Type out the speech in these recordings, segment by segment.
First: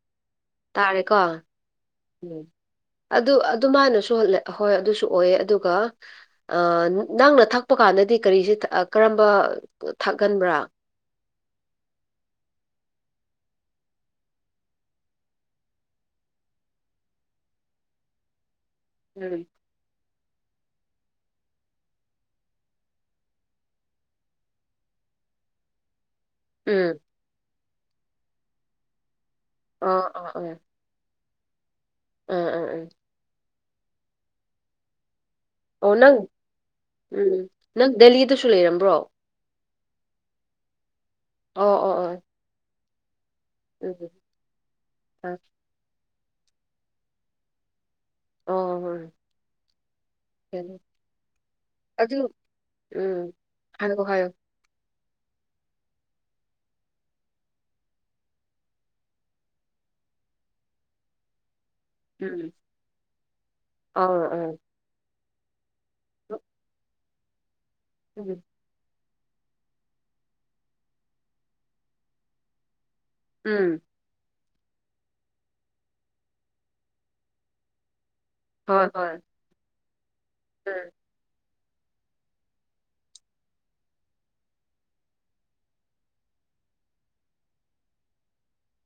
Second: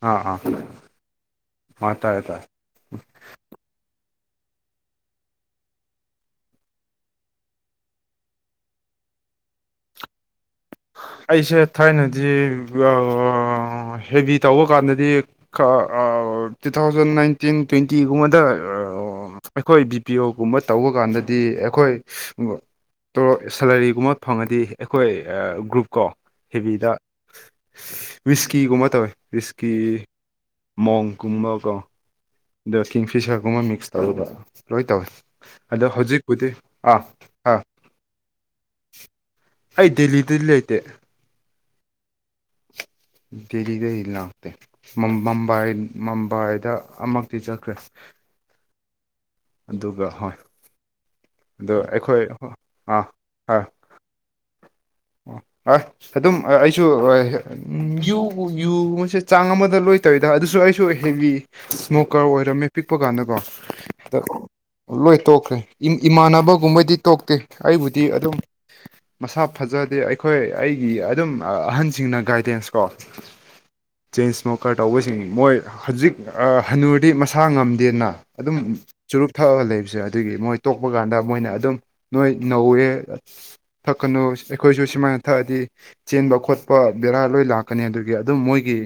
ꯑꯥ ꯑꯥ ꯇꯥꯔꯦꯀꯣ ꯑꯥ ꯇꯥꯔꯦ ꯇꯥꯔꯦ ꯑꯗꯨ ꯑꯗꯨꯃꯥꯏꯅꯁꯨ ꯍꯣꯏ ꯑꯗꯨꯁꯨ ꯑꯣꯏ ꯑꯗꯨꯒ ꯑ ꯅꯪꯅ ꯊꯛꯄ ꯀꯥꯟꯗꯗꯤ ꯀꯔꯤꯁꯤ ꯀꯔꯝꯕ ꯊꯛꯍꯟꯕ꯭ꯔꯥ ꯑꯩꯁꯦ ꯊꯥꯏꯅꯗꯤ ꯍꯦꯚꯤ ꯇꯧꯕ ꯀꯥꯟꯗꯗꯤ ꯇꯨ ꯊꯥꯎꯖꯟ ꯅꯥꯏꯟꯇꯤꯟ ꯇ꯭ꯋꯦꯟꯇꯤꯒꯨꯝꯕꯗ ꯎꯝ ꯑꯩꯈꯣꯏ ꯕꯤ ꯄꯤ ꯑꯣ ꯒꯨꯝꯕ ꯇꯧꯕ ꯀꯥꯟꯗꯗꯤ ꯑꯩꯈꯣꯏ ꯇꯣ ꯁꯦꯂꯔꯤꯒꯨꯝꯕ ꯐꯪꯉꯗꯤ ꯑꯩꯈꯣꯏ ꯒ꯭ꯔꯨꯞ ꯀꯣ ꯍꯦꯕꯤꯗ ꯎꯝ ꯋꯤꯁꯀꯤꯒꯨꯝꯕ ꯇꯧꯋꯦ ꯋꯤꯁꯀꯤ ꯑ ꯑ ꯑ ꯃꯣꯡꯒꯨꯝꯕꯀꯣ ꯑ ꯑ ꯑꯗ ꯎꯝ ꯀꯤꯡꯐꯤꯁꯔꯒꯨꯝꯕ ꯃꯤꯛꯁ ꯇꯧꯔꯒ ꯂꯣꯏ ꯇꯧꯋꯤ ꯑꯗꯣ ꯑꯣ ꯅꯪ ꯍꯧꯖꯤꯛꯄꯨꯗꯤ ꯑꯥ ꯎꯝ ꯑꯥ ꯅꯪ ꯗꯦꯜꯂꯤꯗꯁꯨ ꯂꯩꯔꯝꯕ꯭ꯔꯣ ꯑꯩ ꯗꯦꯜꯂꯤꯗꯗꯤ ꯂꯩꯇꯦ ꯑꯣ ꯑꯣ ꯑꯣ ꯗꯦꯜꯂꯤꯗꯩ ꯎꯝ ꯂꯥꯛꯇꯦ ꯑ ꯃꯝꯕꯥꯏ ꯃꯝꯕꯥꯏꯗ ꯑꯃꯛꯇꯤ ꯆꯠꯈ꯭ꯔꯦ ꯑꯣ ꯍꯣꯏ ꯑꯗꯨꯒ ꯍꯣꯏ ꯑꯗꯣ ꯑꯗꯨ ꯑꯩꯈꯣꯏ ꯑꯥ ꯎꯝ ꯍꯣꯏ [unintelligible] [unintelligible] ꯑꯣ ꯑ ꯑꯗꯨꯝ ꯑꯩꯁꯨ ꯎꯪ ꯌꯨ ꯌꯨꯒꯨꯝꯕꯁꯦ ꯆꯥꯡ ꯑꯃꯗ ꯂꯣꯏ ꯇꯧꯏꯗ ꯑꯗꯨꯁꯨ ꯑꯩꯁꯨ ꯍꯦꯕꯤ ꯏꯁꯃꯣꯀꯔ ꯎꯝ ꯑꯣꯏꯔꯝꯃꯦ ꯄꯤꯛꯄ ꯀꯥꯟꯗꯀꯣ ꯑꯧ ꯑꯗ‌ꯣ ꯑꯧ ꯂꯣꯏ ꯇꯣꯛꯈ꯭ꯔꯦ ꯏꯃꯥꯟꯅꯕꯒꯨꯝꯕꯗꯤ ꯇꯣꯛꯇꯦ ꯑꯩꯕꯨꯗꯤ ꯑꯗꯨꯝ ꯎꯝ ꯃꯁꯥ ꯐꯖꯗꯦ ꯑꯩꯈꯣꯏ ꯑꯩꯒꯤ ꯑꯗꯨꯝ ꯑꯍꯟꯁꯤꯡꯅ ꯒꯥꯏꯗꯦꯟꯁ ꯀꯣ ꯎꯝ ꯆꯦꯟ ꯏꯁꯃꯣꯀꯔ ꯇꯧꯕꯁꯤꯡ ꯃꯣꯏ ꯍꯧꯖꯤꯛ ꯍꯟꯅꯨꯔꯗꯤ ꯃꯁꯥ ꯉꯝꯗꯦꯅ ꯑꯗꯨꯝ ꯍꯣꯏ ꯍꯣꯏ ꯆꯨꯔꯨꯞ ꯊꯛꯑꯒ ꯂꯩꯕꯁꯦ ꯑꯗꯨꯒꯤ ꯃꯣꯏ ꯇꯣꯛꯄ ꯎꯝ ꯀꯥꯟꯗ ꯃꯣꯏꯅ ꯑꯗꯨꯝ ꯅꯣꯏ ꯅꯧꯋꯦ ꯊꯛꯀꯅꯨ ꯑꯩꯈꯣꯏꯁꯨ ꯁꯨꯃꯥꯏꯅ ꯊꯛꯑꯗꯤ ꯆꯦꯟꯕ ꯈꯣꯠꯄ ꯕꯦꯔꯥ ꯂꯣꯏ ꯂꯥꯛꯀꯅꯤ ꯑꯗꯨꯒꯤ ꯑꯗꯨꯝ ꯃꯣꯏꯒꯤ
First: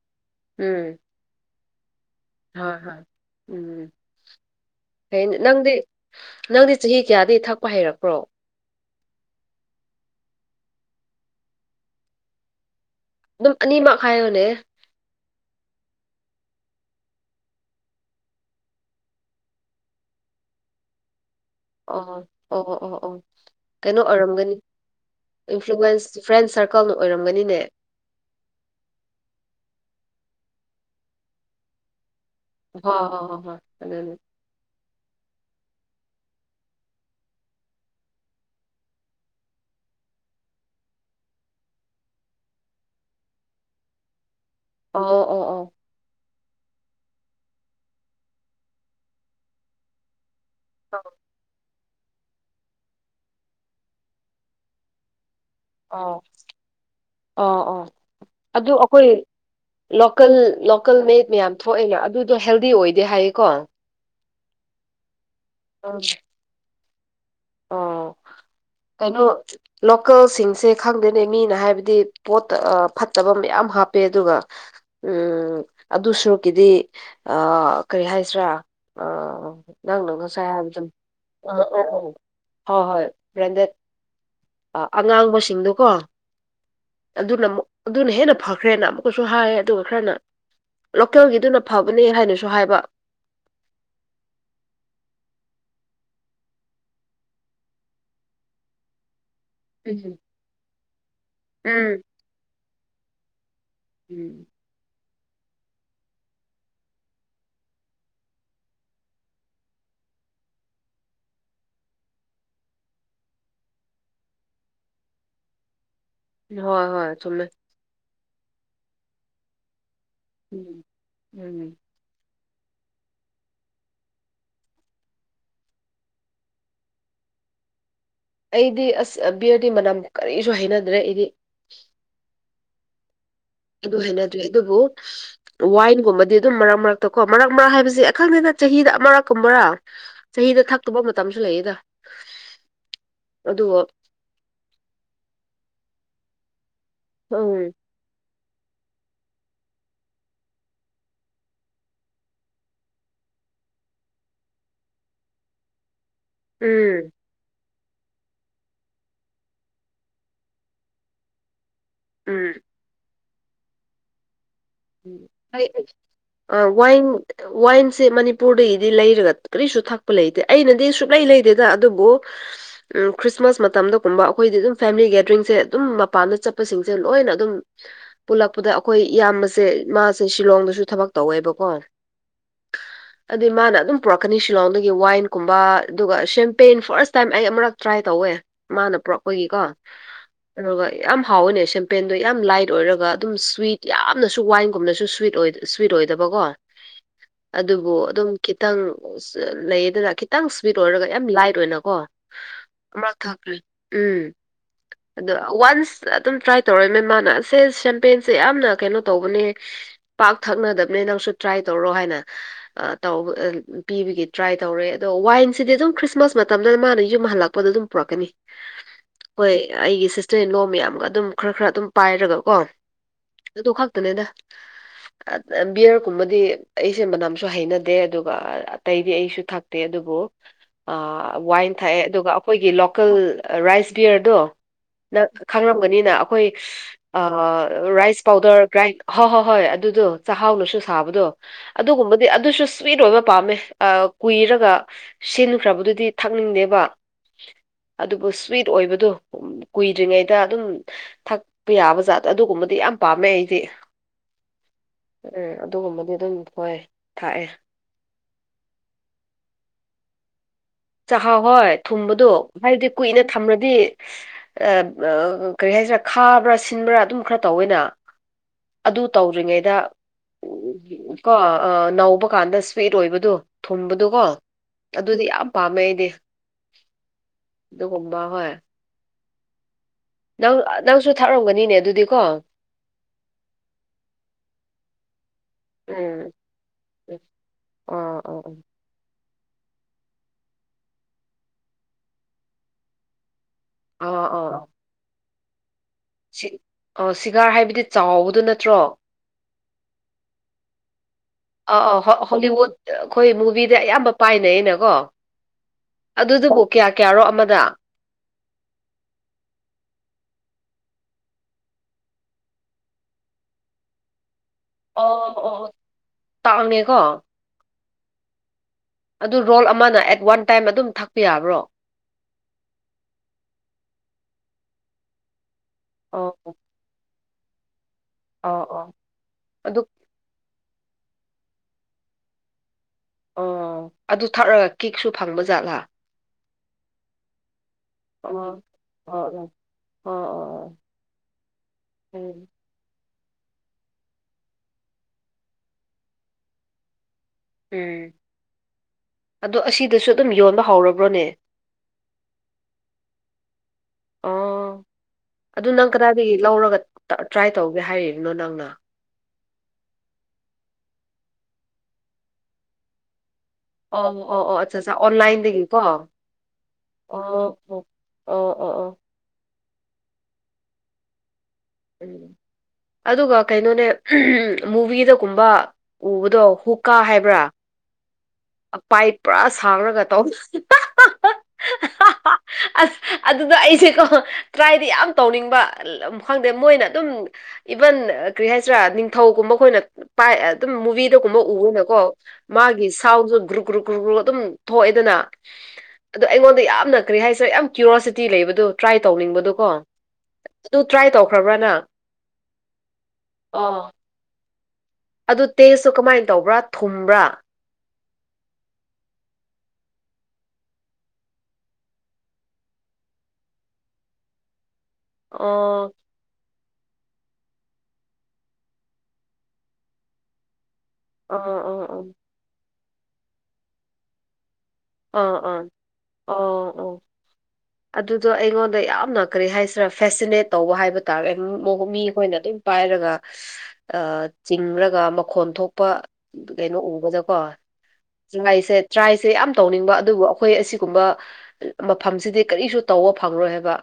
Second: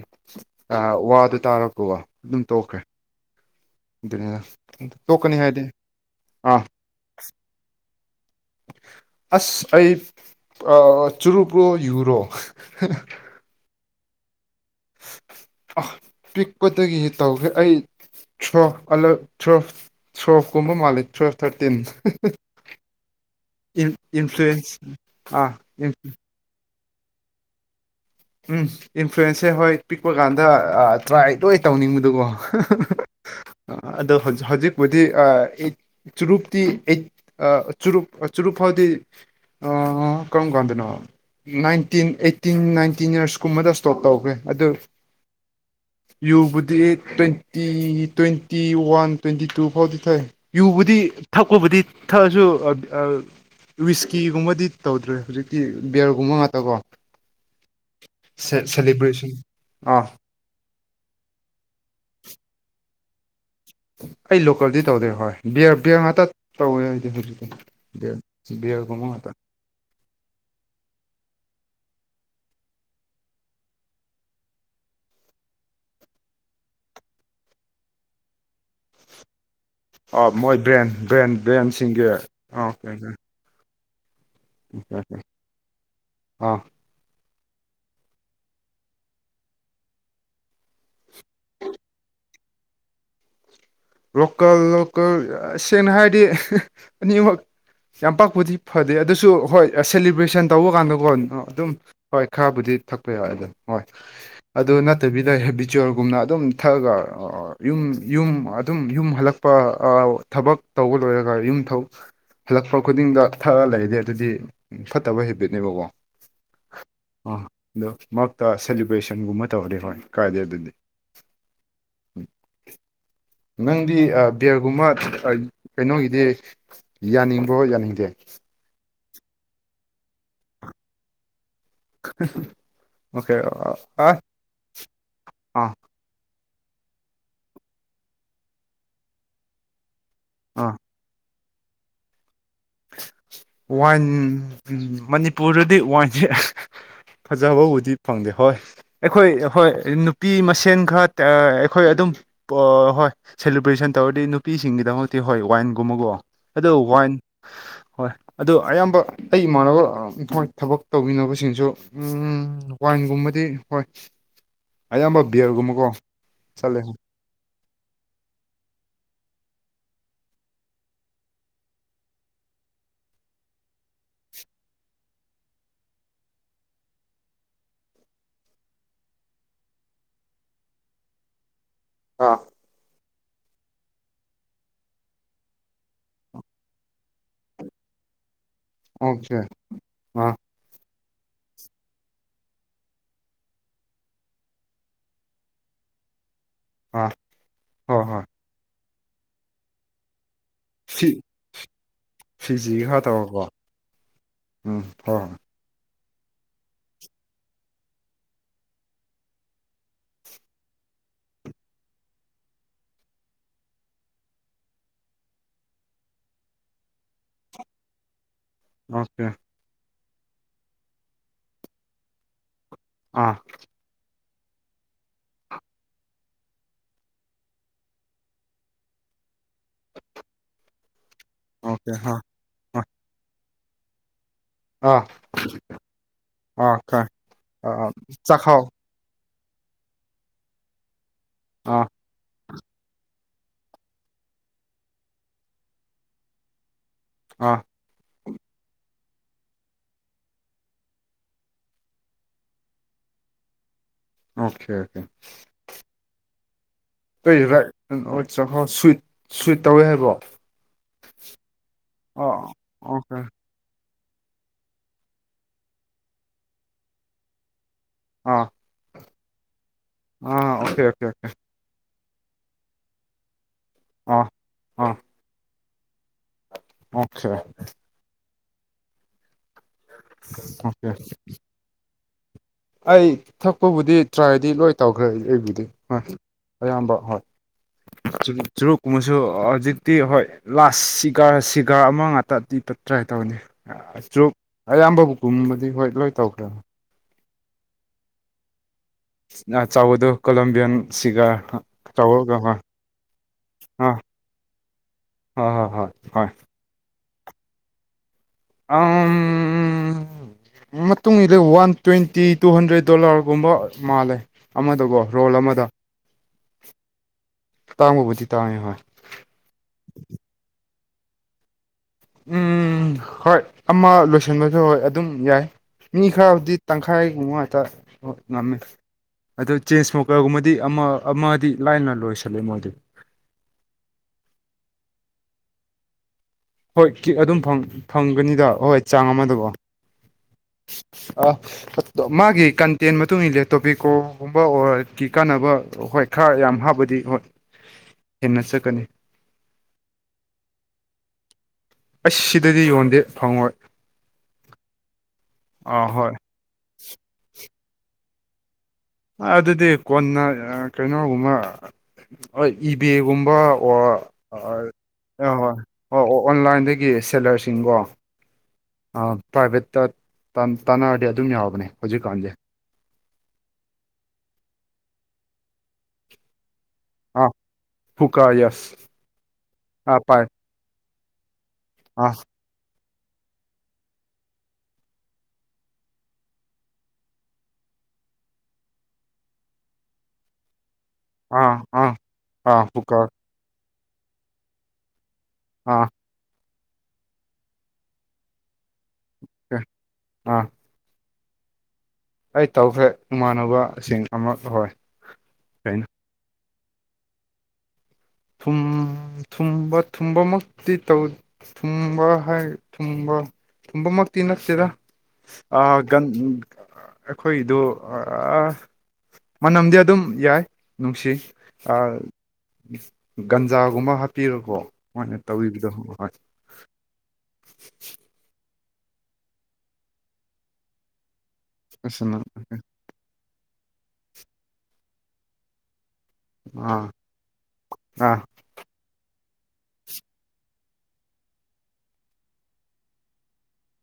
ꯑ ꯎꯝ ꯋꯥ ꯑꯗꯨ ꯇꯔꯛ ꯋꯥ [unintelligible] ꯑꯗꯨꯝ ꯍꯣꯏ ꯇꯣꯛꯈ꯭ꯔꯦ ꯍꯣꯏ ꯎꯝ ꯑꯗꯨꯅꯤ ꯐꯩ ꯇꯣꯛꯀꯅꯤ ꯍꯥꯏꯗꯤ ꯅꯪꯗꯤ ꯑꯥ ꯅꯪꯗꯤ ꯆꯍꯤ ꯀꯌꯥꯗꯒꯤ ꯊꯛꯄ ꯍꯩꯔꯛꯄ꯭ꯔꯣ ꯑꯁ ꯑꯩ ꯆꯨꯔꯨꯞꯂ‌ꯣ ꯌꯨꯔ‌ꯣ ꯑꯗꯨꯝ ꯑꯅꯤꯃꯛ ꯍꯥꯏꯌꯣꯅꯦ ꯑ ꯄꯤꯛꯄꯗꯒꯤ ꯇꯧꯈ꯭ꯔꯦ ꯑꯩ ꯊ꯭ꯋ‌ꯦꯞ ꯑꯂ ꯊ꯭ꯋ‌ꯦꯞ ꯊ꯭ꯋ‌ꯦꯞ ꯀꯨꯝꯕ ꯃꯥꯜꯂꯤ ꯇꯨꯋꯦꯜꯕ ꯊꯥꯔꯇꯤꯟ ꯑꯣ ꯑꯣ ꯑꯣ ꯑꯣ ꯑꯣ ꯀꯩꯅꯣ ꯑꯣꯏꯔꯝꯒꯅꯤ ꯏꯟꯐ꯭ꯂꯋ‌ꯦꯁ ꯑꯥ ꯏꯟ ꯏꯟꯐ꯭ꯂꯨꯋꯟꯁ ꯐ꯭ꯔꯦꯟ ꯁꯔꯀꯜꯅ ꯑꯣꯏꯔꯝꯒꯅꯤꯅꯦ ꯎꯝ ꯏꯟꯐ꯭ꯂꯨꯌꯦꯟꯁꯁꯦ ꯍꯣꯏ ꯄꯤꯛꯄ ꯀꯥꯟꯗ ꯇ꯭ꯔꯥꯏ ꯂꯣꯏ ꯇꯧꯅꯤꯡꯕꯗꯨꯀꫭ ꯍꯣꯏ ꯍꯣꯏ ꯍꯣꯏ ꯍꯣꯏ ꯑꯗꯨꯅꯤ ꯑꯗꯣ ꯍꯧꯖꯤꯛ ꯍꯧꯖꯤꯛ ꯄꯨꯗꯤ ꯑꯥ ꯆꯨꯔꯨꯞꯇꯤ ꯑꯥ ꯆꯨꯔꯨꯞ ꯆꯨꯔꯨꯞ ꯐꯥꯎꯗꯤ ꯑꯥ ꯀꯔꯝ ꯀꯥꯟꯗꯅꯣ ꯅꯥꯏꯇꯤꯟ ꯑꯩꯇꯤꯟ ꯅꯥꯏꯟ ꯇꯤꯟ ꯏꯔꯁ ꯀꯨꯝꯕꯗ ꯏꯁ꯭ꯇꯣꯞ ꯇꯧꯈ꯭ꯔꯦ ꯑꯗꯨ ꯑꯣ ꯑꯣ ꯑꯣ ꯌꯨꯕꯨꯗꯤ twenty twenty one twenty two ꯐꯥꯎꯗꯤ ꯊꯛꯏ ꯌꯨꯕꯨꯗꯤ ꯊꯛꯄꯕꯨꯗꯤ ꯊꯛꯑꯁꯨ ꯋꯤꯁꯀꯤꯒꯨꯝꯕꯗꯤ ꯇꯧꯗ꯭ꯔꯦ ꯍꯧꯖꯤꯛ ꯇꯤ ꯑꯣ ꯕꯤꯌꯔꯒꯨꯝꯕ ꯉꯥꯛꯇꯀꯣ ꯑꯣ ꯑꯣꯥ ꯑꯗꯨ ꯑꯩꯈꯣꯏ ꯁꯦꯂꯦꯕ꯭ꯔꯦꯁꯟ ꯑꯥ ꯂꯣꯛꯀꯜ ꯂꯣꯛ ꯂꯣꯀꯜ ꯃꯦꯠ ꯃꯌꯥꯝ ꯊꯣꯛꯑꯦꯅ ꯑꯗꯨꯗꯤ ꯍꯦꯜꯗꯤ ꯑꯣꯏꯗꯦ ꯍꯥꯏꯌꯦꯀꯣ ꯑꯩ ꯂꯣꯀꯦꯜꯗꯤ ꯇꯧꯗꯦ ꯍꯣꯏ ꯕꯤ ꯎꯝ ꯕꯤꯌꯥꯔ ꯉꯥꯛꯇ ꯇꯧꯋꯦ ꯑꯩꯗꯤ ꯍꯧꯖꯤꯛ ꯑꯣ ꯀꯩꯅꯣ ꯂꯣꯀꯦꯜꯁꯤꯡꯁꯦ ꯈꯪꯗꯦꯅꯦ ꯃꯤꯅ ꯍꯥꯏꯕꯗꯤ ꯄꯣꯠꯇ ꯐꯠꯇꯕ ꯃꯌꯥꯝ ꯍꯥꯞꯄꯦ ꯑꯗꯨꯒ ꯎꯝ ꯑꯗꯨꯁꯨꯔꯛꯒꯤꯗꯤ ꯑ ꯀꯔꯤ ꯍꯥꯏꯁꯤ꯭ꯔꯥ ꯑ ꯅꯪ ꯅꯪ ꯑ ꯉꯁꯥꯏ ꯃꯣꯏ ꯍꯥꯏꯕꯗꯨ ꯕ꯭ꯔꯦꯟ ꯕ꯭ꯔꯦꯟ ꯕ꯭ꯔꯦꯟꯁꯤꯡꯒꯤ ꯑ ꯍꯣꯏ ꯍꯣꯏ ꯕ꯭ꯔꯦꯟꯗꯦꯠ ꯑꯉꯥꯡꯕꯁꯤꯡꯗꯨꯀꯣ ꯑꯥ ꯑꯗꯨꯅ ꯑꯃꯨꯛ ꯑꯗꯨꯅ ꯍꯦꯟꯅ ꯐꯈ꯭ꯔꯦꯅ ꯑꯃꯨꯛꯀꯁꯨ ꯍꯥꯏ ꯑꯗꯨꯒ ꯈꯔꯅ ꯂꯣꯀꯦꯜꯒꯤꯗꯨꯅ ꯐꯕꯅꯦ ꯍꯥꯏꯅꯁꯨ ꯍꯥꯏꯕ ꯂꯣꯀꯜ ꯂꯣꯀꯜ ꯁꯦꯡꯅ ꯍꯥꯏꯔꯗꯤ ꯑꯅꯤꯃꯛ ꯌꯥꯝ ꯄꯥꯛꯄꯨꯗꯤ ꯐꯗꯦ ꯑꯗꯨꯁꯨ ꯍꯣꯏ ꯑꯦ ꯎꯝ ꯁꯦꯂꯦꯕ꯭ꯔꯦꯁꯟ ꯇꯧꯕ ꯀꯥꯟꯗꯀꯣ ꯑꯗꯨꯝ ꯎꯝ ꯍꯣꯏ ꯈꯔꯕꯨꯗꯤ ꯊꯛꯄ ꯌꯥꯎꯋꯦ ꯑꯗꯨꯝ ꯍꯣꯏ ꯎꯝ ꯑꯗꯨ ꯅꯠꯇꯕꯤꯗ ꯍꯦꯕꯤꯆꯨꯋꯦꯜꯒꯨꯝꯅ ꯑꯗꯨꯝ ꯊꯛꯑꯒ ꯌꯨꯝ ꯌꯨꯝ ꯑꯗꯨꯝ ꯌꯨꯝ ꯍꯜꯂꯛꯄ ꯑ ꯊꯕꯛ ꯇꯧꯕ ꯂꯣꯏꯔꯒ ꯌꯨꯝ ꯍꯜꯂꯛꯄ ꯈꯨꯗꯤꯡꯗ ꯊꯛꯑ ꯂꯩꯔꯗꯤ ꯑꯗꯨꯗꯤ ꯐꯠꯇꯕ ꯍꯦꯕꯤꯠꯅꯦꯕꯀꯣ ꯍꯣꯏ ꯍꯣꯏ ꯑ ꯆꯨꯝꯃꯦ ꯑꯗꯣ ꯃꯔꯛꯇ ꯁꯦꯂꯦꯕ꯭ꯔꯦꯁꯟꯒꯨꯝꯕ ꯇꯧꯔꯗꯤ ꯍꯣꯏ ꯀꯥꯏꯗꯦ ꯑꯗꯨꯗꯤ ꯎꯝ ꯎꯝ ꯅꯪꯗꯤ ꯕꯤꯌꯔꯒꯨꯝꯕ ꯀꯩꯅꯣꯒꯤꯗꯤ ꯌꯥꯅꯤꯡꯕ꯭ꯔꯣ ꯌꯥꯅꯤꯡꯗꯦ ꯑꯩꯗꯤ ꯑꯁ ꯕꯤꯌꯔꯗꯤ ꯃꯅꯝ ꯀꯔꯤꯁꯨ ꯍꯩꯅꯗ꯭ꯔꯦ ꯑꯩꯗꯤ ꯑꯣꯀꯦ ꯑ ꯑꯗꯨ ꯑ, ꯍꯥꯏꯅꯗ꯭ꯔꯦ ꯑꯗꯨꯕꯨ ꯑꯥ ꯋꯥꯏꯟꯒꯨꯝꯕꯗꯤ ꯑꯗꯨꯝ ꯃꯔꯛ ꯃꯔꯛꯇ ꯀꯣ ꯃꯔꯛ ꯃꯔꯛ ꯍꯥꯏꯕꯁꯦ ꯑꯈꯪꯗꯦꯗ ꯆꯍꯤꯗ ꯑꯃꯔꯛꯀꯨꯝꯕꯔꯥ ꯆꯍꯤꯗ ꯑꯥ ꯊꯛꯇꯕ ꯃꯇꯝꯁꯨ ꯂꯩꯌꯦꯗ ꯑꯗꯨꯒ ꯋꯥꯏꯟ ꯃꯅꯤꯄꯨꯔꯗꯗꯤ ꯋꯥꯏꯟꯁꯦ ꯎꯝ ꯐꯖꯕꯕꯨꯗꯤ ꯐꯪꯗꯦ ꯍꯣꯏ ꯑꯩꯈꯣꯏ ꯍꯣꯏ ꯅꯨꯄꯤ ꯃꯁꯦꯟ ꯈꯔ ꯑꯩꯈꯣꯏ ꯑꯗꯨꯝ ꯍꯣꯏ ꯁꯦꯂꯦꯕ꯭ꯔꯦꯁꯟ ꯇꯧꯔꯗꯤ ꯅꯨꯄꯤꯁꯤꯡꯒꯤꯗꯃꯛꯇꯤ ꯍꯣꯏ ꯋꯥꯏꯟꯒꯨꯝꯕꯀꯣ ꯑꯗꯨ ꯎꯝ ꯋꯥꯏꯟ ꯍꯣꯏ ꯑꯗꯨ ꯑꯌꯥꯝꯕ ꯑꯩ ꯏꯃꯥꯟꯅꯕ ꯍꯣꯏ ꯊꯕꯛ ꯇꯧꯃꯤꯟꯅꯅꯕꯁꯤꯡꯁꯨ ꯎꯝ ꯋꯥꯏꯟꯒꯨꯝꯕꯗꯤ ꯍꯣꯏ ꯑꯌꯥꯝꯕ ꯎꯝ ꯍꯩ ꯕꯤꯌꯔꯒꯨꯝꯕꯀꯣ ꯆꯠꯂꯦ ꯋꯥꯏꯟ ꯋꯥꯏꯟꯁꯦ ꯃꯅꯤꯄꯨꯔꯗꯒꯤꯗꯤ ꯂꯩꯔꯒ ꯀꯔꯤꯁꯨ ꯊꯛꯄ ꯂꯩꯇꯦ ꯑꯩꯅꯗꯤ ꯁꯨꯛꯂꯩ ꯂꯩꯗꯦꯗ ꯑꯗꯨꯕꯨ ꯈ꯭ꯔꯤꯁꯃꯥꯁ ꯃꯇꯝꯗꯒꯨꯝꯕ ꯑꯩꯈꯣꯏꯗꯤ ꯑꯗꯨꯝ ꯐꯦꯃꯤꯂꯤ ꯒꯦꯗꯔꯤꯡꯁꯦ ꯑꯗꯨꯝ ꯃꯄꯥꯟꯗ ꯆꯠꯄꯁꯤꯡꯁꯦ ꯂꯣꯏꯅ ꯑꯗꯨꯝ ꯄꯨꯜꯂꯛꯄꯗ ꯑꯩꯈꯣꯏ ꯏꯌꯥꯝꯕꯁꯦ ꯃꯥꯁꯦ ꯁꯤꯂꯣꯡꯗꯁꯨ ꯊꯕꯛ ꯇꯧꯋꯦꯕꯀꯣ ꯑꯥ [inaudible] ꯑꯗꯨ ꯃꯥꯅ ꯑꯗꯨꯝ ꯄꯨꯔꯛꯀꯅꯤ ꯁꯤꯂꯣꯡꯗꯒꯤ ꯋꯥꯏꯟ ꯀꯨꯝꯕ ꯑꯗꯨꯒ ꯁꯦꯝꯄꯄꯦꯟ ꯐꯥꯔꯁ ꯇꯥꯏꯝ ꯑꯩ ꯑꯃꯨꯔꯛ ꯇ꯭ꯔꯥꯏ ꯇꯧꯋꯦ ꯃꯥꯅ ꯑꯣꯀꯦ ꯄꯨꯔꯛꯄꯒꯤꯀꯣ ꯑꯥ ꯑꯗꯨꯒ ꯌꯥꯝ ꯍꯥꯎꯋꯦꯅꯦ ꯁꯦꯝꯄꯄꯦꯟꯗꯣ ꯌꯥꯝ ꯂꯥꯏꯠ ꯑꯣꯏꯔꯒ ꯑꯗꯨꯝ ꯁꯨꯋꯤꯠ ꯌꯥꯝ ꯑꯗꯨꯅꯁꯨ ꯋꯥꯏꯟꯒꯨꯝꯅꯁꯨ ꯁꯨꯋꯤꯠ ꯁꯨꯋꯤꯠ ꯑꯣꯏꯗꯕꯀꯣ ꯑꯥ ꯑꯗꯨꯕꯨ ꯍꯣꯏ ꯍꯣꯏ ꯑꯗꯨꯝ ꯈꯤꯇꯪ ꯂꯩꯌꯦꯗꯅ ꯈꯤꯇꯪ ꯁꯨꯋꯤꯠ ꯐꯤ ꯑꯣꯏꯔꯒ ꯌꯥꯝ ꯂꯥꯏꯠ ꯑꯣꯏꯅꯀꯣ ꯐꯤꯖꯤ ꯈꯔ ꯑꯃꯥꯔꯛ ꯇꯧꯔꯀꯣ ꯊꯥꯛꯈꯔꯦ ꯎꯝ ꯎꯝ ꯍꯣꯏ ꯑꯗꯥ ꯍꯣꯏ ꯋꯥꯟꯁ ꯑꯗꯨꯝ ꯇ꯭ꯔꯥꯏ ꯇꯧꯔꯛꯏꯃꯤ ꯃꯥꯅ ꯁꯦ ꯁꯦꯝꯄꯦꯟꯁꯦ ꯌꯥꯝꯅ ꯀꯩꯅꯣ ꯇꯧꯕꯅꯦ ꯄꯥꯛ ꯊꯛꯅꯗꯕꯅꯦ ꯅꯪꯁꯨ ꯇ꯭ꯔꯥꯏ ꯇꯧꯔꯣ ꯍꯥꯏꯅ ꯇꯧ ꯄꯤꯕꯒꯤ ꯇ꯭ꯔꯥꯏ ꯇꯧꯔꯦ ꯑꯗꯣ ꯋꯥꯏꯟꯁꯤꯗꯤ ꯑꯗꯨꯝ ꯈ꯭ꯔꯤꯁꯃꯥꯁ ꯃꯇꯝꯗꯅ ꯃꯥꯅ ꯌꯨꯝ ꯍꯜꯂꯛꯄꯗ ꯑꯗꯨꯝ ꯄꯨꯔꯛꯀꯅꯤ ꯑꯣꯀꯦ ꯍꯣꯏ ꯑꯩꯒꯤ ꯁꯤꯁꯇꯔ ꯂꯣ ꯃꯌꯥꯝꯒ ꯑꯗꯨꯝ ꯈꯔ ꯈꯔ ꯑꯗꯨꯝ ꯄꯥꯏꯔꯒ ꯀꯣ ꯑꯥ ꯇꯣ ꯈꯥꯛꯛꯇꯅꯦꯗ ꯕꯤꯌꯔꯒꯨꯝꯕꯗꯤ ꯑꯩꯁꯦ ꯃꯅꯝꯁꯨ ꯍꯩꯅꯗꯦ ꯑꯗꯨꯒ ꯑꯇꯩꯗꯤ ꯑꯩꯁꯨ ꯊ ꯗꯦ ꯑꯗꯨꯕꯨ ꯋꯥꯏꯟ ꯑꯣꯀꯦ ꯊꯥꯛꯑꯦ ꯍ ꯑꯗꯨꯒ ꯑꯩꯈꯣꯏꯒꯤ ꯂꯣꯀꯦꯜ ꯔꯥꯏꯁ ꯕꯤꯌꯔꯗꯣ ꯑꯥ ꯅ ꯈꯪꯔꯝꯒꯅꯤꯅ ꯑꯩꯈꯣꯏ ꯑꯥ ꯈ ꯔꯥꯏꯁ ꯆꯥꯛꯈꯥꯎ ꯄꯥꯎꯗꯔ ꯍꯣꯏ ꯍꯣꯏ ꯍꯣꯏ ꯑꯗꯨꯗꯣ ꯆꯥꯛꯍꯥꯎꯅꯁꯨ ꯁꯥꯕꯗꯣ ꯑꯥ ꯑꯗꯨꯒꯨꯝꯕꯗꯤ ꯑꯗꯨꯁꯨ ꯁ꯭ꯋꯤꯠ ꯑꯣꯏꯕ ꯄꯥꯝꯃꯦ ꯀꯨꯏꯔꯒ ꯁꯤꯟꯈ꯭ꯔꯕꯗꯨꯗꯤ ꯊꯛꯅꯤꯡꯗꯦꯕ ꯑꯥ ꯑꯗꯨꯕꯨ ꯁ꯭ꯋꯤꯠ ꯑꯣꯏꯕꯗꯣ ꯀꯨꯏꯗ꯭ꯔꯤꯉꯩꯗ ꯑꯗꯨꯝ ꯊꯛꯄ ꯌꯥꯕ ꯖꯥꯠ ꯑꯗꯨꯒꯨꯝꯕꯗꯤ ꯌꯥꯝ ꯄꯥꯝꯃꯦ ꯑꯩꯗꯤ ꯑꯣꯀꯦ ꯑꯣꯀꯦ ꯎꯝ ꯑꯗꯨꯒꯨꯝꯕꯗꯤ ꯑꯗꯨꯝ ꯐꯣꯏ ꯀꯥꯏꯈ ꯁ ꯁꯠ ꯇꯧꯋꯦ ꯍꯥꯏꯕꯣ ꯆꯥꯛꯍꯥꯎ ꯍꯣꯏ ꯊꯨꯝꯕꯗꯣ ꯍꯥꯏꯗꯤ ꯑꯣꯀꯦ ꯀꯨꯏꯅ ꯊꯝꯂꯗꯤ ꯀꯔꯤ ꯍꯥꯏꯁꯤꯔꯥ ꯈꯥꯕ꯭ꯔꯥ ꯁꯤꯟꯕ꯭ꯔꯥ ꯑꯗꯨꯝ ꯈꯔ ꯇꯧꯋꯦꯅ ꯑꯥ ꯑꯗꯨ ꯇꯧꯗ꯭ꯔꯤꯉꯩꯗ ꯑꯥ ꯑꯣꯀꯦ ꯑꯣꯀꯦ ꯎ ꯑꯣꯀꯦ ꯀꯣ ꯅꯧꯕ ꯀꯥꯟꯗ ꯁ꯭ꯋꯤꯠ ꯑꯣꯏꯕꯗꯣ ꯊꯨꯝꯕꯗꯨꯀꯣ ꯑꯥ ꯑꯗꯨꯗꯤ ꯌꯥꯝ ꯄꯥꯝꯃꯦ ꯑꯩꯗꯤ ꯑꯣꯆꯥꯦ ꯑꯗꯨ ꯁꯣꯕꯥꯔ ꯍ ꯅꯪ ꯑꯣꯀꯦ ꯅꯪꯁꯨ ꯊꯛꯔꯝꯒꯅꯤꯅꯦ ꯑꯗꯨꯗꯤꯀꯣ ꯑꯩ ꯊꯛꯄꯕꯨꯗꯤ ꯇ꯭ꯔꯥꯏꯗꯤ ꯂꯣꯏ ꯇꯧꯈ꯭ꯔꯦ ꯑꯩ ꯑꯩꯕꯨꯗꯤ ꯍꯣꯏ ꯎꯝ ꯑꯌꯥꯝꯕ ꯍꯣꯏ ꯑꯣ ꯑꯣ ꯆꯨꯔꯨꯞꯛꯀꯨꯝꯕꯁꯨ ꯍꯧꯖꯤꯛꯇꯤ ꯍꯣꯏ ꯂꯥꯁ ꯁꯤꯒꯔ ꯁꯤꯒꯔ ꯑꯃ ꯉꯥꯛꯇ ꯄꯤꯄ ꯇ꯭ꯔꯥꯏ ꯇꯧꯅꯤ ꯑꯣ ꯑꯁꯨ ꯑꯥ ꯑꯥ ꯑꯌꯥꯝꯕꯕꯨ ꯀꯨꯝꯕꯗꯤ ꯍꯣꯏ ꯂꯣꯏ ꯁꯤ ꯇꯧꯈ꯭ꯔꯦ ꯑ ꯁꯤꯒꯥꯔ ꯍꯥꯏꯕꯗꯤ ꯆꯥꯎꯕꯗꯨ ꯅꯠꯇ꯭ꯔꯣ ꯑꯆꯧꯕꯗꯣ ꯀꯣꯂꯝꯕꯤꯌꯥꯟ ꯁꯤꯒꯥꯔ ꯑ ꯆꯥꯎꯔꯒ ꯍꯣꯏ ꯍꯣꯂꯤꯋꯨꯗ ꯑꯩꯈꯣꯏ ꯃꯨꯚꯗ ꯑꯥ ꯑꯌꯥꯝꯕ ꯄꯥꯏꯅꯅꯀꯣ ꯍꯣꯏ ꯍꯣꯏ ꯍꯣꯏ ꯍꯣꯏ ꯑꯗꯨꯗꯨꯕꯨ ꯀꯌꯥ ꯀꯌꯥꯔꯣ ꯑꯃꯗ ꯎ ꯃꯇꯨꯡ ꯏꯂ ꯋꯥꯟ ꯇ꯭ꯋꯦꯟꯇꯤ ꯇꯨ ꯍꯟꯗ꯭ꯔꯦꯠ ꯗꯣꯂꯔꯒꯨꯝꯕ ꯃꯥꯜꯂꯦ ꯑꯃꯗꯀꯣ ꯑꯣ ꯔꯣꯜ ꯑꯣ ꯑꯃꯗ ꯇꯥꯡꯉꯦꯀꯣ ꯇꯥꯡꯕꯕꯨꯗꯤ ꯇꯥꯡꯉꯦ ꯍꯣꯏ ꯑꯗꯨ ꯔꯣꯜ ꯑꯃꯅ ꯑꯦꯠ ꯋꯥꯟ ꯇꯥꯏꯝ ꯑꯗꯨꯝ ꯊꯛꯄ ꯌꯥꯕ꯭ꯔꯣ ꯎꯝ ꯍꯣꯏ ꯑꯃ ꯂꯣꯏꯁꯤꯟꯕꯁꯨ ꯍꯣꯏ ꯑꯗꯨꯝ ꯌꯥꯏ ꯃꯤ ꯑꯣ ꯈꯔꯕꯨꯥꯎꯗꯤ ꯇꯪꯈꯥꯏ ꯃ ꯉꯥꯛꯇ ꯉꯝꯃꯦ ꯑꯣ ꯑꯣ ꯑꯗꯨ ꯆꯦꯟꯖꯃꯨ ꯀꯔꯤꯒꯨꯝꯕꯗꯤ ꯑꯃ ꯑꯃꯗꯤ ꯂꯥꯏꯅ ꯂꯣꯏꯁꯤꯜꯂꯦ ꯃꯣꯏꯗꯤ ꯑꯣ ꯑꯗꯨ ꯊꯛꯑꯒ ꯀꯦꯛꯁꯨ ꯐꯪꯕ ꯥꯠꯂꯥ ꯍꯣꯏ ꯀꯤꯦꯛ ꯑꯗꯨꯝ ꯐꯪ ꯐꯪꯒꯅꯤꯗ ꯑꯣ ꯍꯣꯏ ꯆꯥꯡ ꯑꯣ ꯑꯃꯗꯀꯣ ꯑꯣ ꯑꯣ ꯑꯣ ꯑꯥ ꯑ ꯃꯥꯒꯤ ꯎꯝ ꯀ ꯇꯦꯟ ꯃꯇꯨꯡ ꯏꯟꯂꯦ ꯇꯣꯄꯤꯀꯣꯒꯨꯝꯕ ꯑꯣꯔꯒꯤ ꯀꯥꯟꯅꯕ ꯍꯣꯏ ꯈꯔ ꯌꯥꯝ ꯍꯥꯞꯕꯗꯤ ꯍꯣꯏ ꯎꯝ ꯍꯦꯟꯅ ꯆꯠꯀꯅꯤ ꯑꯗꯣ ꯑꯁꯤꯗꯁꯨ ꯑꯗꯨꯝ ꯌꯣꯟꯕ ꯍꯧꯔꯕ꯭ꯔꯣꯅꯦ ꯑꯁ ꯁꯤꯗꯗꯤ ꯌꯣꯟꯗꯦ ꯐꯪꯉꯣꯏ ꯑꯣ ꯑꯗꯨ ꯑꯥ ꯅꯪ ꯍꯣꯏ ꯀꯗꯥꯗꯒꯤ ꯂꯧꯔꯒ ꯇ꯭ꯔꯥꯏ ꯇꯧꯒꯦ ꯍꯥꯏꯔꯤꯕꯅꯣ ꯅꯪꯅ ꯑꯗꯨꯗꯤ ꯀꯣꯟꯅ ꯀꯩꯅꯣꯒꯨꯝꯕ ꯏꯕꯦꯒꯨꯝꯕ ꯑꯣꯔ ꯑꯣ ꯑꯣ ꯑꯣ ꯑꯆꯥ ꯑ ꯑꯣꯟꯂꯥꯏꯟꯗꯒꯤ ꯀꯣ ꯁꯦꯜꯂꯔꯁꯤꯡꯒꯣ ꯑꯣ ꯑꯣ ꯑꯣ ꯄ꯭ꯔꯥꯏꯚꯦꯠꯇ ꯇꯥꯟꯅꯔꯗꯤ ꯑꯗꯨꯝ ꯌꯥꯎꯕꯅꯦ ꯎꯝ ꯍꯧꯖꯤꯛꯀꯥꯟꯁꯦ ꯑꯗꯨꯒ ꯀꯩꯅꯣꯅꯦ ꯃꯨꯚꯗꯒꯨꯝꯕ ꯎꯕꯗꯣ ꯍꯨꯛ ꯀꯥ ꯍꯥꯏꯕ꯭ꯔꯥ ꯍꯨꯀꯥꯏ ꯄꯥꯏ ꯄꯨꯔꯥ ꯁꯥꯡꯔꯒ ꯇꯧ ꯑ ꯑꯁ ꯑꯗꯨꯗ ꯑꯩꯁꯦꯀꯣ ꯇ꯭ꯔꯥꯏꯗꯤ ꯌꯥꯝ ꯇꯧꯅꯤꯡꯕ ꯈꯪꯗꯦ ꯃꯣꯏꯅ ꯑꯗꯨꯝ ꯏꯚꯟ ꯀꯔꯤ ꯍꯥꯏꯁꯤꯔꯥ ꯅꯤꯡꯊꯧꯒꯨꯝꯕ ꯑꯩꯈꯣꯏꯅ ꯄꯥꯏ ꯑꯗꯨꯝ ꯃꯨꯚꯤ ꯁꯤꯗꯒꯨꯝꯕ ꯑꯥ ꯑꯥ ꯎꯈꯅꯀꯣ ꯑꯥ ꯃꯥꯒꯤ ꯍꯨꯀꯥ ꯁꯥꯎꯟꯁꯨ ꯒ꯭ꯔꯨ ꯒ꯭ꯔꯨ ꯒ꯭ꯔꯨ ꯒ꯭ꯔꯨ ꯑꯗꯨꯝ ꯊꯣꯛꯑꯦꯗꯅ ꯑꯥ ꯑꯗꯣ ꯑꯩꯉꯣꯟꯗ ꯌꯥꯝꯅ ꯀꯔꯤ ꯍꯥꯏꯁꯤꯔꯦ ꯌꯥꯝ ꯀ꯭ꯌꯨꯔꯣꯁꯤꯇꯤ ꯂꯩꯕꯗꯣ ꯇ꯭ꯔꯥꯏ ꯇꯧꯅꯤꯡꯕꯗꯣꯀꯣ ꯑꯥ ꯑꯗꯨ ꯇ꯭ꯔꯥꯏ ꯇꯧꯈ꯭ꯔꯕ꯭ꯔꯅꯪ ꯑꯩ ꯇꯧꯈ꯭ꯔꯦ ꯏꯃꯥꯟꯅꯕꯁꯤꯡ ꯑꯃ ꯍꯣꯏ ꯑꯗꯨ ꯀꯩꯅꯣ ꯇꯦꯁꯁꯨ ꯀꯃꯥꯏꯅ ꯇꯧꯕ꯭ꯔꯥ ꯊꯨꯝꯕ꯭ꯔꯥ ꯊꯨꯝ ꯊꯨꯝꯕ ꯊꯨꯝꯕꯃꯛꯇꯤ ꯇꯧ ꯊꯨꯡꯕ ꯍꯥꯏ ꯊꯨꯡꯕ ꯊꯨꯝꯕꯃꯛꯇꯤ ꯅꯠꯇꯦꯗ ꯑꯣ ꯑꯩꯈꯣꯏꯗꯣ ꯃꯅꯝꯗꯤ ꯑꯗꯨꯝ ꯌꯥꯏ ꯅꯨꯡꯁꯤ ꯑꯣ ꯑꯣ ꯑꯣ ꯒꯟꯖꯥꯒꯨꯝꯕ ꯍꯥꯞꯄꯤꯔꯣꯀꯣ ꯑꯥ ꯑꯥ ꯑꯣ ꯑꯣ ꯑꯗꯨꯗꯣ ꯑꯩꯉꯣꯟꯗ ꯌꯥꯝꯅ ꯀꯔꯤ ꯍꯥꯏꯁꯤꯔꯥ ꯐꯦꯁꯤꯅꯦꯠ ꯇꯧꯕ ꯍꯥꯏꯕ ꯇꯥꯔꯦ ꯃꯤ ꯑꯁꯅ ꯑꯩꯈꯣꯏꯅ ꯑꯗꯨꯝ ꯄꯥꯏꯔꯒ ꯑ ꯆꯤꯡꯔꯒ ꯃꯈꯣꯟ ꯊꯣꯛꯄ ꯀꯩꯅꯣ ꯑꯥ ꯎꯕꯗꯀꯣ ꯑꯥ ꯇꯉꯥꯏꯁꯦ ꯇ꯭ꯔꯥꯏꯁꯦ ꯌꯥꯝ ꯇꯧꯅꯤꯡꯕ ꯑꯗꯨꯕꯨ ꯑꯩꯈꯣꯏ ꯑꯁꯤꯒꯨꯝꯕ ꯃꯐꯝꯁꯤꯗꯤ ꯀꯔꯤꯁꯨ ꯇꯧꯕ ꯐꯪꯂꯔꯣꯏ ꯍꯥꯏꯕ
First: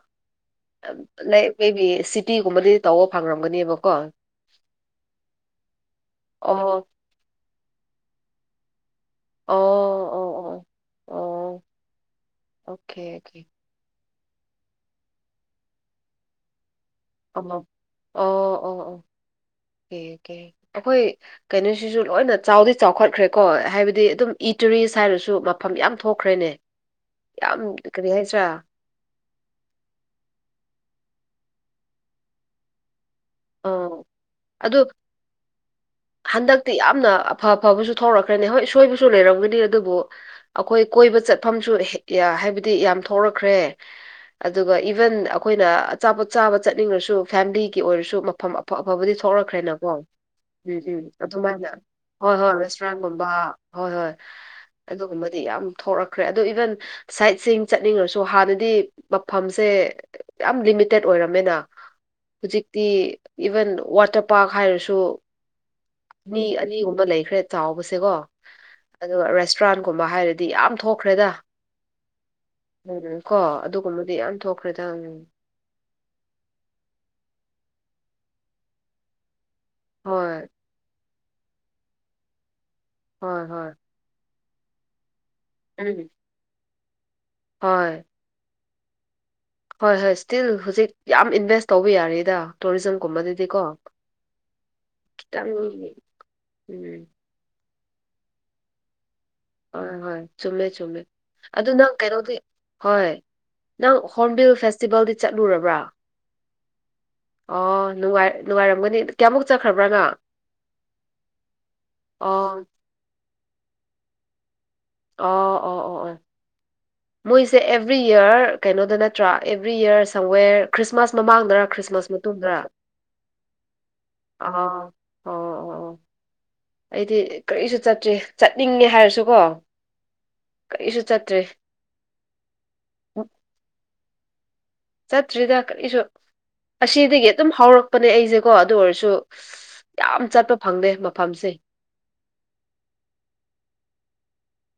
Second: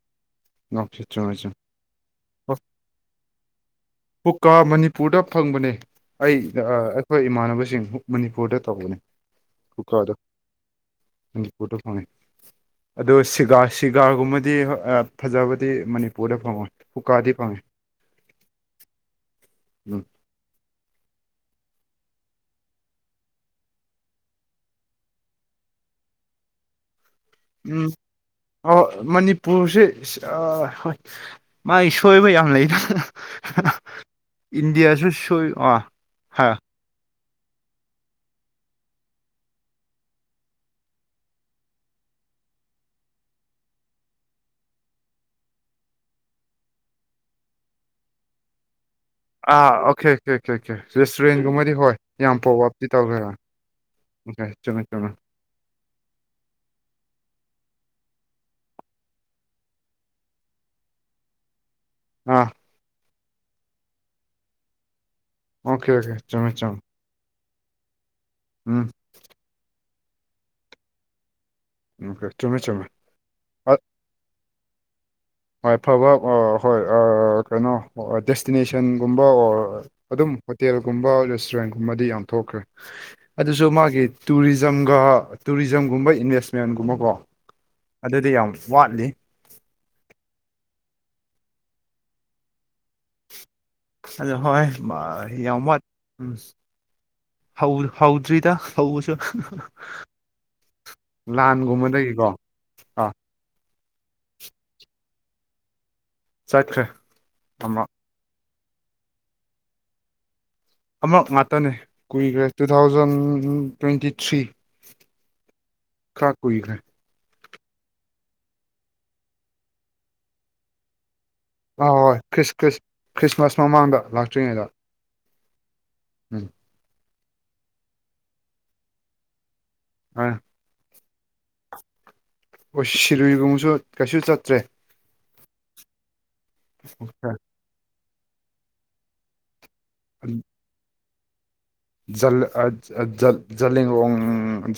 ꯉꯥꯎꯁꯦ ꯆꯨꯝꯃꯦ ꯂꯥꯏ ꯃꯦꯕꯤ ꯁꯤꯇꯤꯒꯨꯝꯕꯗꯤ ꯇꯧꯕ ꯐꯪꯔꯝꯒꯅꯦꯕꯀꯣ ꯀꯨꯀꯥ ꯃꯅꯤꯄꯨꯔꯗ ꯐꯪꯕꯅꯦ ꯑꯩ ꯑꯣ ꯑꯩꯈꯣꯏ ꯏꯃꯥꯟꯅꯕꯁꯤꯡ ꯃꯅꯤꯄꯨꯔꯗ ꯇꯧꯕꯅꯦ ꯑꯣ ꯑꯣ ꯑꯣ ꯑꯣ ꯀꯀꯥꯗꯣꯠꯇ ꯐꯪꯉꯦ ꯑꯣꯀꯦ ꯑꯗꯨ ꯑꯣꯀꯦ ꯁꯤꯒꯥꯏ ꯁꯤꯒꯥꯒꯨꯝꯕꯗꯤ ꯍ ꯐꯖꯕꯗꯤ ꯃꯅꯤꯄꯨꯔꯗ ꯐꯪꯉꯣꯏ ꯀꯨꯀꯥꯗꯤ ꯑ ꯐꯪꯉꯦ ꯑꯣ ꯑꯣ ꯎꯝ ꯑꯣꯀꯦ ꯑꯩꯈꯣꯏ ꯀꯩꯅꯣꯁꯤꯁꯨ ꯂꯣꯏꯅ ꯆꯥꯎꯗꯤ ꯆꯥꯎꯈꯠꯈ꯭ꯔꯦꯀꯣ ꯍꯥꯏꯕꯗꯤ ꯑꯗꯨꯝ ꯏ ꯇꯨꯔꯤꯁ ꯍꯥꯏꯔꯁꯨ ꯃꯐꯝ ꯌꯥꯝ ꯊꯣꯛꯈ꯭ꯔꯦꯅꯦ [unintelligible] ꯎꯝ ꯀꯔꯤ ꯍꯥꯏꯁꯤꯔꯥ ꯑꯣ ꯃꯅꯤ ꯄꯨꯁꯦ ꯍꯣꯏ ꯃꯥꯒꯤ ꯁꯣꯏꯕ ꯌꯥꯝ ꯂꯩꯗꯅ ꯑꯥ ꯑꯗꯨ ꯏꯟꯗꯤꯌꯥꯁꯨ ꯁꯣꯏ ꯑꯥ ꯍꯥ ꯍꯟꯗꯛꯇꯤ ꯌꯥꯝꯅ ꯐ ꯐꯕꯁꯨ ꯊꯔꯛꯈ꯭ꯔꯅꯤ ꯍꯣꯏ ꯁꯣꯏꯕꯁꯨ ꯂꯩꯔꯝꯒꯅꯤ ꯑꯗꯨꯕꯨ ꯑꯩꯈꯣꯏ ꯀꯣꯏꯕ ꯆꯠꯐꯝꯁꯨ ꯍꯥꯏꯕꯗꯤ ꯌꯥꯝ ꯊꯣꯛꯔꯛꯈ꯭ꯔꯦ ꯑꯗꯨꯒ ꯏꯚꯟ ꯑꯩꯈꯣꯏꯅ ꯑꯆꯥꯄꯣꯠ ꯆꯥꯕ ꯆꯠꯅꯤꯡꯂꯁꯨ ꯐꯦꯃꯤꯂꯤꯒꯤ ꯑꯣꯏꯔꯁꯨ ꯐꯝ ꯑꯐ ꯑꯐꯕꯗꯤ ꯑꯥ ꯊꯣꯛꯂꯛꯈ꯭ꯔꯦꯅꯀꯣ ꯑꯣꯀꯦ ꯑꯣꯀꯦ ꯑꯣꯀꯦ ꯎ ꯑꯣꯀꯦ ꯎꯝ ꯑꯗꯨꯃꯥꯏꯅ ꯔꯦꯁꯇꯨꯔꯦꯟꯒꯨꯝꯕꯗꯤ ꯍꯣꯏ ꯌꯥꯝ ꯍꯣꯏ ꯄꯣꯞ ꯑꯞꯇꯤ ꯔꯦꯁꯇꯨꯔꯦꯟꯒꯨꯝꯕ ꯇꯧꯈ꯭ꯔꯦ ꯍꯣꯏ ꯍꯣꯏ ꯑꯣꯀꯦ ꯆꯨꯝꯃꯦ ꯆꯨꯝꯃꯦ ꯑꯗꯨꯒꯨꯝꯕ ꯗꯤ ꯌꯥꯝ ꯊꯣꯛꯂꯛꯈ꯭ꯔꯦ ꯑꯣ ꯏꯚꯟ ꯁꯥꯏꯠꯁꯤꯡ ꯆꯠꯅꯤꯡꯉꯁꯨ ꯍꯥꯟꯅꯗꯤ ꯃꯐꯝꯁꯦ ꯌꯥꯝ ꯂꯤꯃꯤꯇꯦꯠ ꯑꯣꯏꯔꯝꯃꯤꯅ ꯑꯥ ꯍꯧꯖꯤꯛꯇꯤ ꯏꯚꯟ ꯋꯥꯇꯔ ꯄꯥꯔꯛ ꯍꯥꯏꯔꯁꯨ ꯑꯣꯀꯦ ꯑꯣꯀꯦ ꯑꯅꯤ ꯆꯨꯝꯃꯦ ꯆꯨꯝꯃꯦ ꯑꯅꯤꯒꯨꯝꯕ ꯂꯩꯈ꯭ꯔꯦ ꯆꯥꯎꯕꯁꯦꯀꯣ ꯎꯝ ꯑꯗꯨꯒ ꯔꯦꯁꯇꯨꯔꯥꯟꯒꯨꯝꯕ ꯍꯥꯏꯔꯗꯤ ꯌꯥꯝ ꯊꯣꯛꯈ꯭ꯔꯦꯗ ꯑꯣꯀꯦ ꯆꯨꯝꯃꯦ ꯆꯨꯝꯃꯦ ꯎꯝ ꯀꯣ ꯑꯗꯨꯒꯨꯝꯕꯗꯤ ꯌꯥꯝ ꯊꯣꯛꯈ꯭ꯔꯦꯗꯪ ꯍꯣꯏꯐꯕ ꯍꯣꯏ ꯀꯩꯅꯣ ꯗꯦꯁꯇꯤꯅꯦꯁꯟꯒꯨꯝꯕ ꯑꯣꯔ ꯍꯣꯏ ꯑꯗꯨꯝ ꯍꯣꯏ ꯍꯣꯇꯦꯜꯒꯨꯝꯕ ꯔꯦꯁꯇꯨꯔꯦꯟꯒꯨꯝꯕꯗꯤ ꯌꯥꯝ ꯊꯣꯛꯈ꯭ꯔꯦ ꯍꯣꯏ ꯍꯣꯏ ꯑꯗꯨꯁꯨ ꯃꯥꯒꯤ ꯇꯨꯔꯤꯖꯝꯒ ꯎꯝ ꯇꯨꯔꯤꯖꯝꯒꯨꯝꯕ ꯏꯟꯚꯦꯁꯃꯦꯟꯒꯨꯝꯕꯀꯣ ꯍꯣꯏ ꯑꯗꯨꯗꯤ ꯌꯥꯝ ꯋꯥꯠꯂꯤ ꯍꯣꯏ ꯍꯣꯏ ꯁ꯭ꯇꯤꯜ ꯍꯧꯖꯤꯛ ꯌꯥꯝ ꯏꯟꯚꯦꯁ ꯇꯧꯕ ꯌꯥꯔꯦꯗ ꯇꯨꯔꯤꯖꯝꯒꯨꯝꯕꯗꯗꯤꯀꯣ ꯑꯗꯨ ꯍꯣꯏ ꯃꯥ, ꯈꯤꯇꯪ ꯌꯥꯝ ꯋꯥꯠ ꯎꯝ ꯍꯧꯗ꯭ꯔꯤꯗ ꯍꯧꯕꯁꯨ ꯍꯣꯏ ꯍꯣꯏ ꯆꯨꯝꯃꯦ ꯆꯨꯝꯃꯦ ꯑꯗꯨ ꯅꯪ ꯂꯥꯟꯒꯨꯝꯕꯗꯒꯤꯀꯣ ꯀꯩꯅꯣꯗꯤ ꯍꯣꯏ ꯑꯥ ꯅꯪ ꯍꯣꯔꯕꯤꯜ ꯐꯦꯁꯇꯤꯚꯦꯜꯗꯤ ꯆꯠꯂꯨꯔꯕꯔꯥ ꯆꯠꯈ꯭ꯔꯦ ꯑꯃ ꯑꯣ ꯅꯨꯡꯉꯥꯏꯔꯝꯒꯅꯤ ꯀꯌꯥꯃꯨꯛ ꯆꯠꯈ꯭ꯔꯕ꯭ꯔꯥ ꯅꯪ ꯑꯃꯨꯛ ꯈꯛꯇꯅꯦ ꯀꯨꯏꯈ꯭ꯔꯦ ꯇꯨ ꯑꯣ ꯊꯥꯎꯖꯟ ꯇ꯭ꯋꯦꯟꯇꯤ ꯊ꯭ꯔꯤ ꯑꯣ ꯑꯣ ꯑꯣ ꯑꯣ ꯈꯔ ꯀꯨꯏꯈ꯭ꯔꯦ ꯃꯣꯏꯁꯦ ꯑꯦꯕ꯭ꯔꯤ ꯏꯌꯔ ꯀꯩꯅꯣꯗ ꯅꯠꯇ꯭ꯔꯥ ꯑꯦꯕ꯭ꯔꯤ ꯏꯌꯔ ꯁꯝꯋꯦꯔ ꯈ꯭ꯔꯤꯁ꯭ꯇꯃꯥꯁ ꯃꯃꯥꯡꯗꯔ ꯑ ꯈ꯭ꯔꯤꯁ꯭ꯇꯃꯥꯁ ꯍꯣꯏ ꯃꯇꯨꯡꯗ ꯈ꯭ꯔꯤꯁ ꯈ꯭ꯔꯤꯁꯃꯥꯁ ꯃꯃꯥꯡꯗ ꯑꯥ ꯂꯥꯛꯇ꯭ꯔꯤꯉꯩꯗ ꯑꯣ ꯑꯣ ꯑꯣ ꯎꯝ ꯑꯩꯗꯤ ꯀꯔꯤꯁꯨ ꯆꯠꯇꯦ ꯆꯠꯅꯤꯡꯉꯦ ꯍꯥꯏꯔꯁꯨꯀꯣ ꯍꯣꯏ ꯀꯔꯤꯁꯨ ꯆꯠꯇ꯭ꯔꯦ ꯑꯣꯁ ꯁꯤꯔꯣꯏꯒꯨꯝꯕꯁꯨ ꯀꯩꯁꯨ ꯆꯠꯇ꯭ꯔꯦ ꯆꯠꯇ꯭ꯔꯤꯗ ꯀꯔꯤꯁꯨ ꯑꯁꯤꯗꯒꯤ ꯑꯗꯨꯝ ꯍꯧꯥꯎꯔꯛꯄꯅꯦ ꯑꯩꯁꯦꯀꯣ ꯑꯗꯨ ꯑꯣꯏꯔꯁꯨ ꯌꯥꯝ ꯆꯠꯄ ꯐꯪꯗꯦ ꯃꯐꯝꯁꯦ ꯖꯦꯂꯤꯌꯥꯡꯂꯣꯡ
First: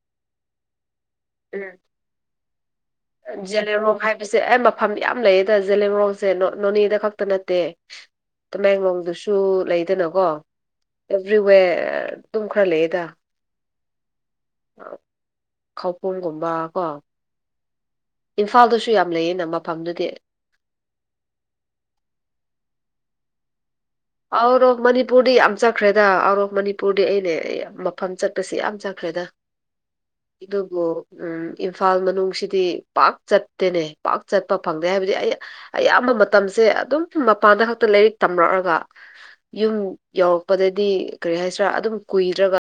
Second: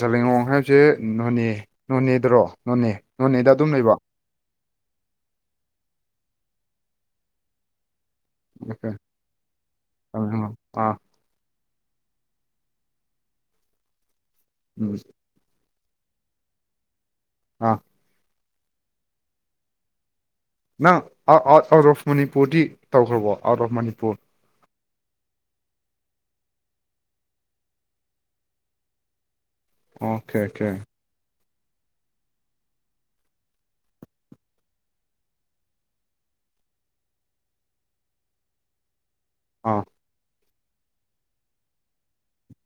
ꯁꯦ ꯅꯣꯅꯦ ꯎꯝ ꯅꯣꯅꯦꯗ꯭ꯔꯣ ꯅꯣꯅꯦ ꯅꯣꯅꯦꯗ ꯑꯗꯨꯝ ꯂꯩꯕꯣ ꯑꯩꯁꯦ ꯑꯩ ꯃꯐꯝ ꯌꯥꯝ ꯂꯩꯌꯦꯗ ꯖꯦꯂꯤꯌꯥꯡꯂꯣꯡꯁꯦ ꯅꯣꯅꯦꯗ ꯈꯛꯇ ꯅꯠꯇꯦ ꯇꯃꯦꯡꯂꯣꯡꯗꯨꯁꯨ ꯂꯩꯗꯅꯀꯣ ꯑꯥ ꯑꯦꯚ꯭ꯔꯤꯋꯦꯌ꯭ꯔ ꯑꯗꯨꯝ ꯈꯔ ꯂꯩꯏꯗ ꯅꯪꯁꯨ ꯈꯧꯄꯨꯝꯒꯨꯝꯕ ꯀꯣ ꯑꯥ ꯏꯝꯐꯥꯜꯗꯁꯨ ꯌꯥꯝ ꯂꯩꯌꯦꯅꯥ ꯃꯐꯝꯗꯨꯗꯤ ꯅꯪ ꯑꯥꯎꯠ ꯑꯥꯎꯠ ꯑꯣꯐ ꯃꯅꯤꯄꯨꯔꯗꯤ ꯇꯧꯈ꯭ꯔꯕꯣ out of Manipur out of ꯃꯅꯤꯄꯨꯔꯗꯤ ꯌꯥꯝ ꯆꯠꯈ꯭ꯔꯦꯗ ꯑꯥꯎꯠ ꯑꯣꯐ ꯃꯅꯤꯄꯨꯔꯗꯤ ꯑꯩꯅꯥ ꯃꯐꯝ ꯆꯠꯄꯁꯦ ꯌꯥꯝ ꯆꯠꯈ꯭ꯔꯦꯗ ꯑꯣꯀꯦ ꯑꯣꯀꯦ ꯑꯗꯨꯕꯨ ꯎꯝ ꯏꯝꯐꯥꯜ ꯃꯅꯨꯡꯁꯤꯗꯤ ꯄꯥꯛ ꯆꯠꯇꯦꯅꯦ ꯄꯥꯛ ꯆꯠꯄ ꯐꯪꯗꯦ ꯍꯥꯏꯕꯗꯤ ꯑꯩ ꯑꯌꯥꯝꯕ ꯃꯇꯝꯁꯦ ꯑꯗꯨꯝ ꯃꯄꯥꯟꯗ ꯈꯛꯇ ꯂꯥꯏꯔꯤꯛ ꯇꯝꯂꯛꯑꯒ ꯌꯨꯝ ꯑꯥ ꯌꯧꯔꯛꯄꯗꯗꯤ ꯀꯔꯤ ꯍꯥꯏꯁꯤꯔꯥ ꯑꯗꯨꯝ ꯀꯨꯏꯔꯒ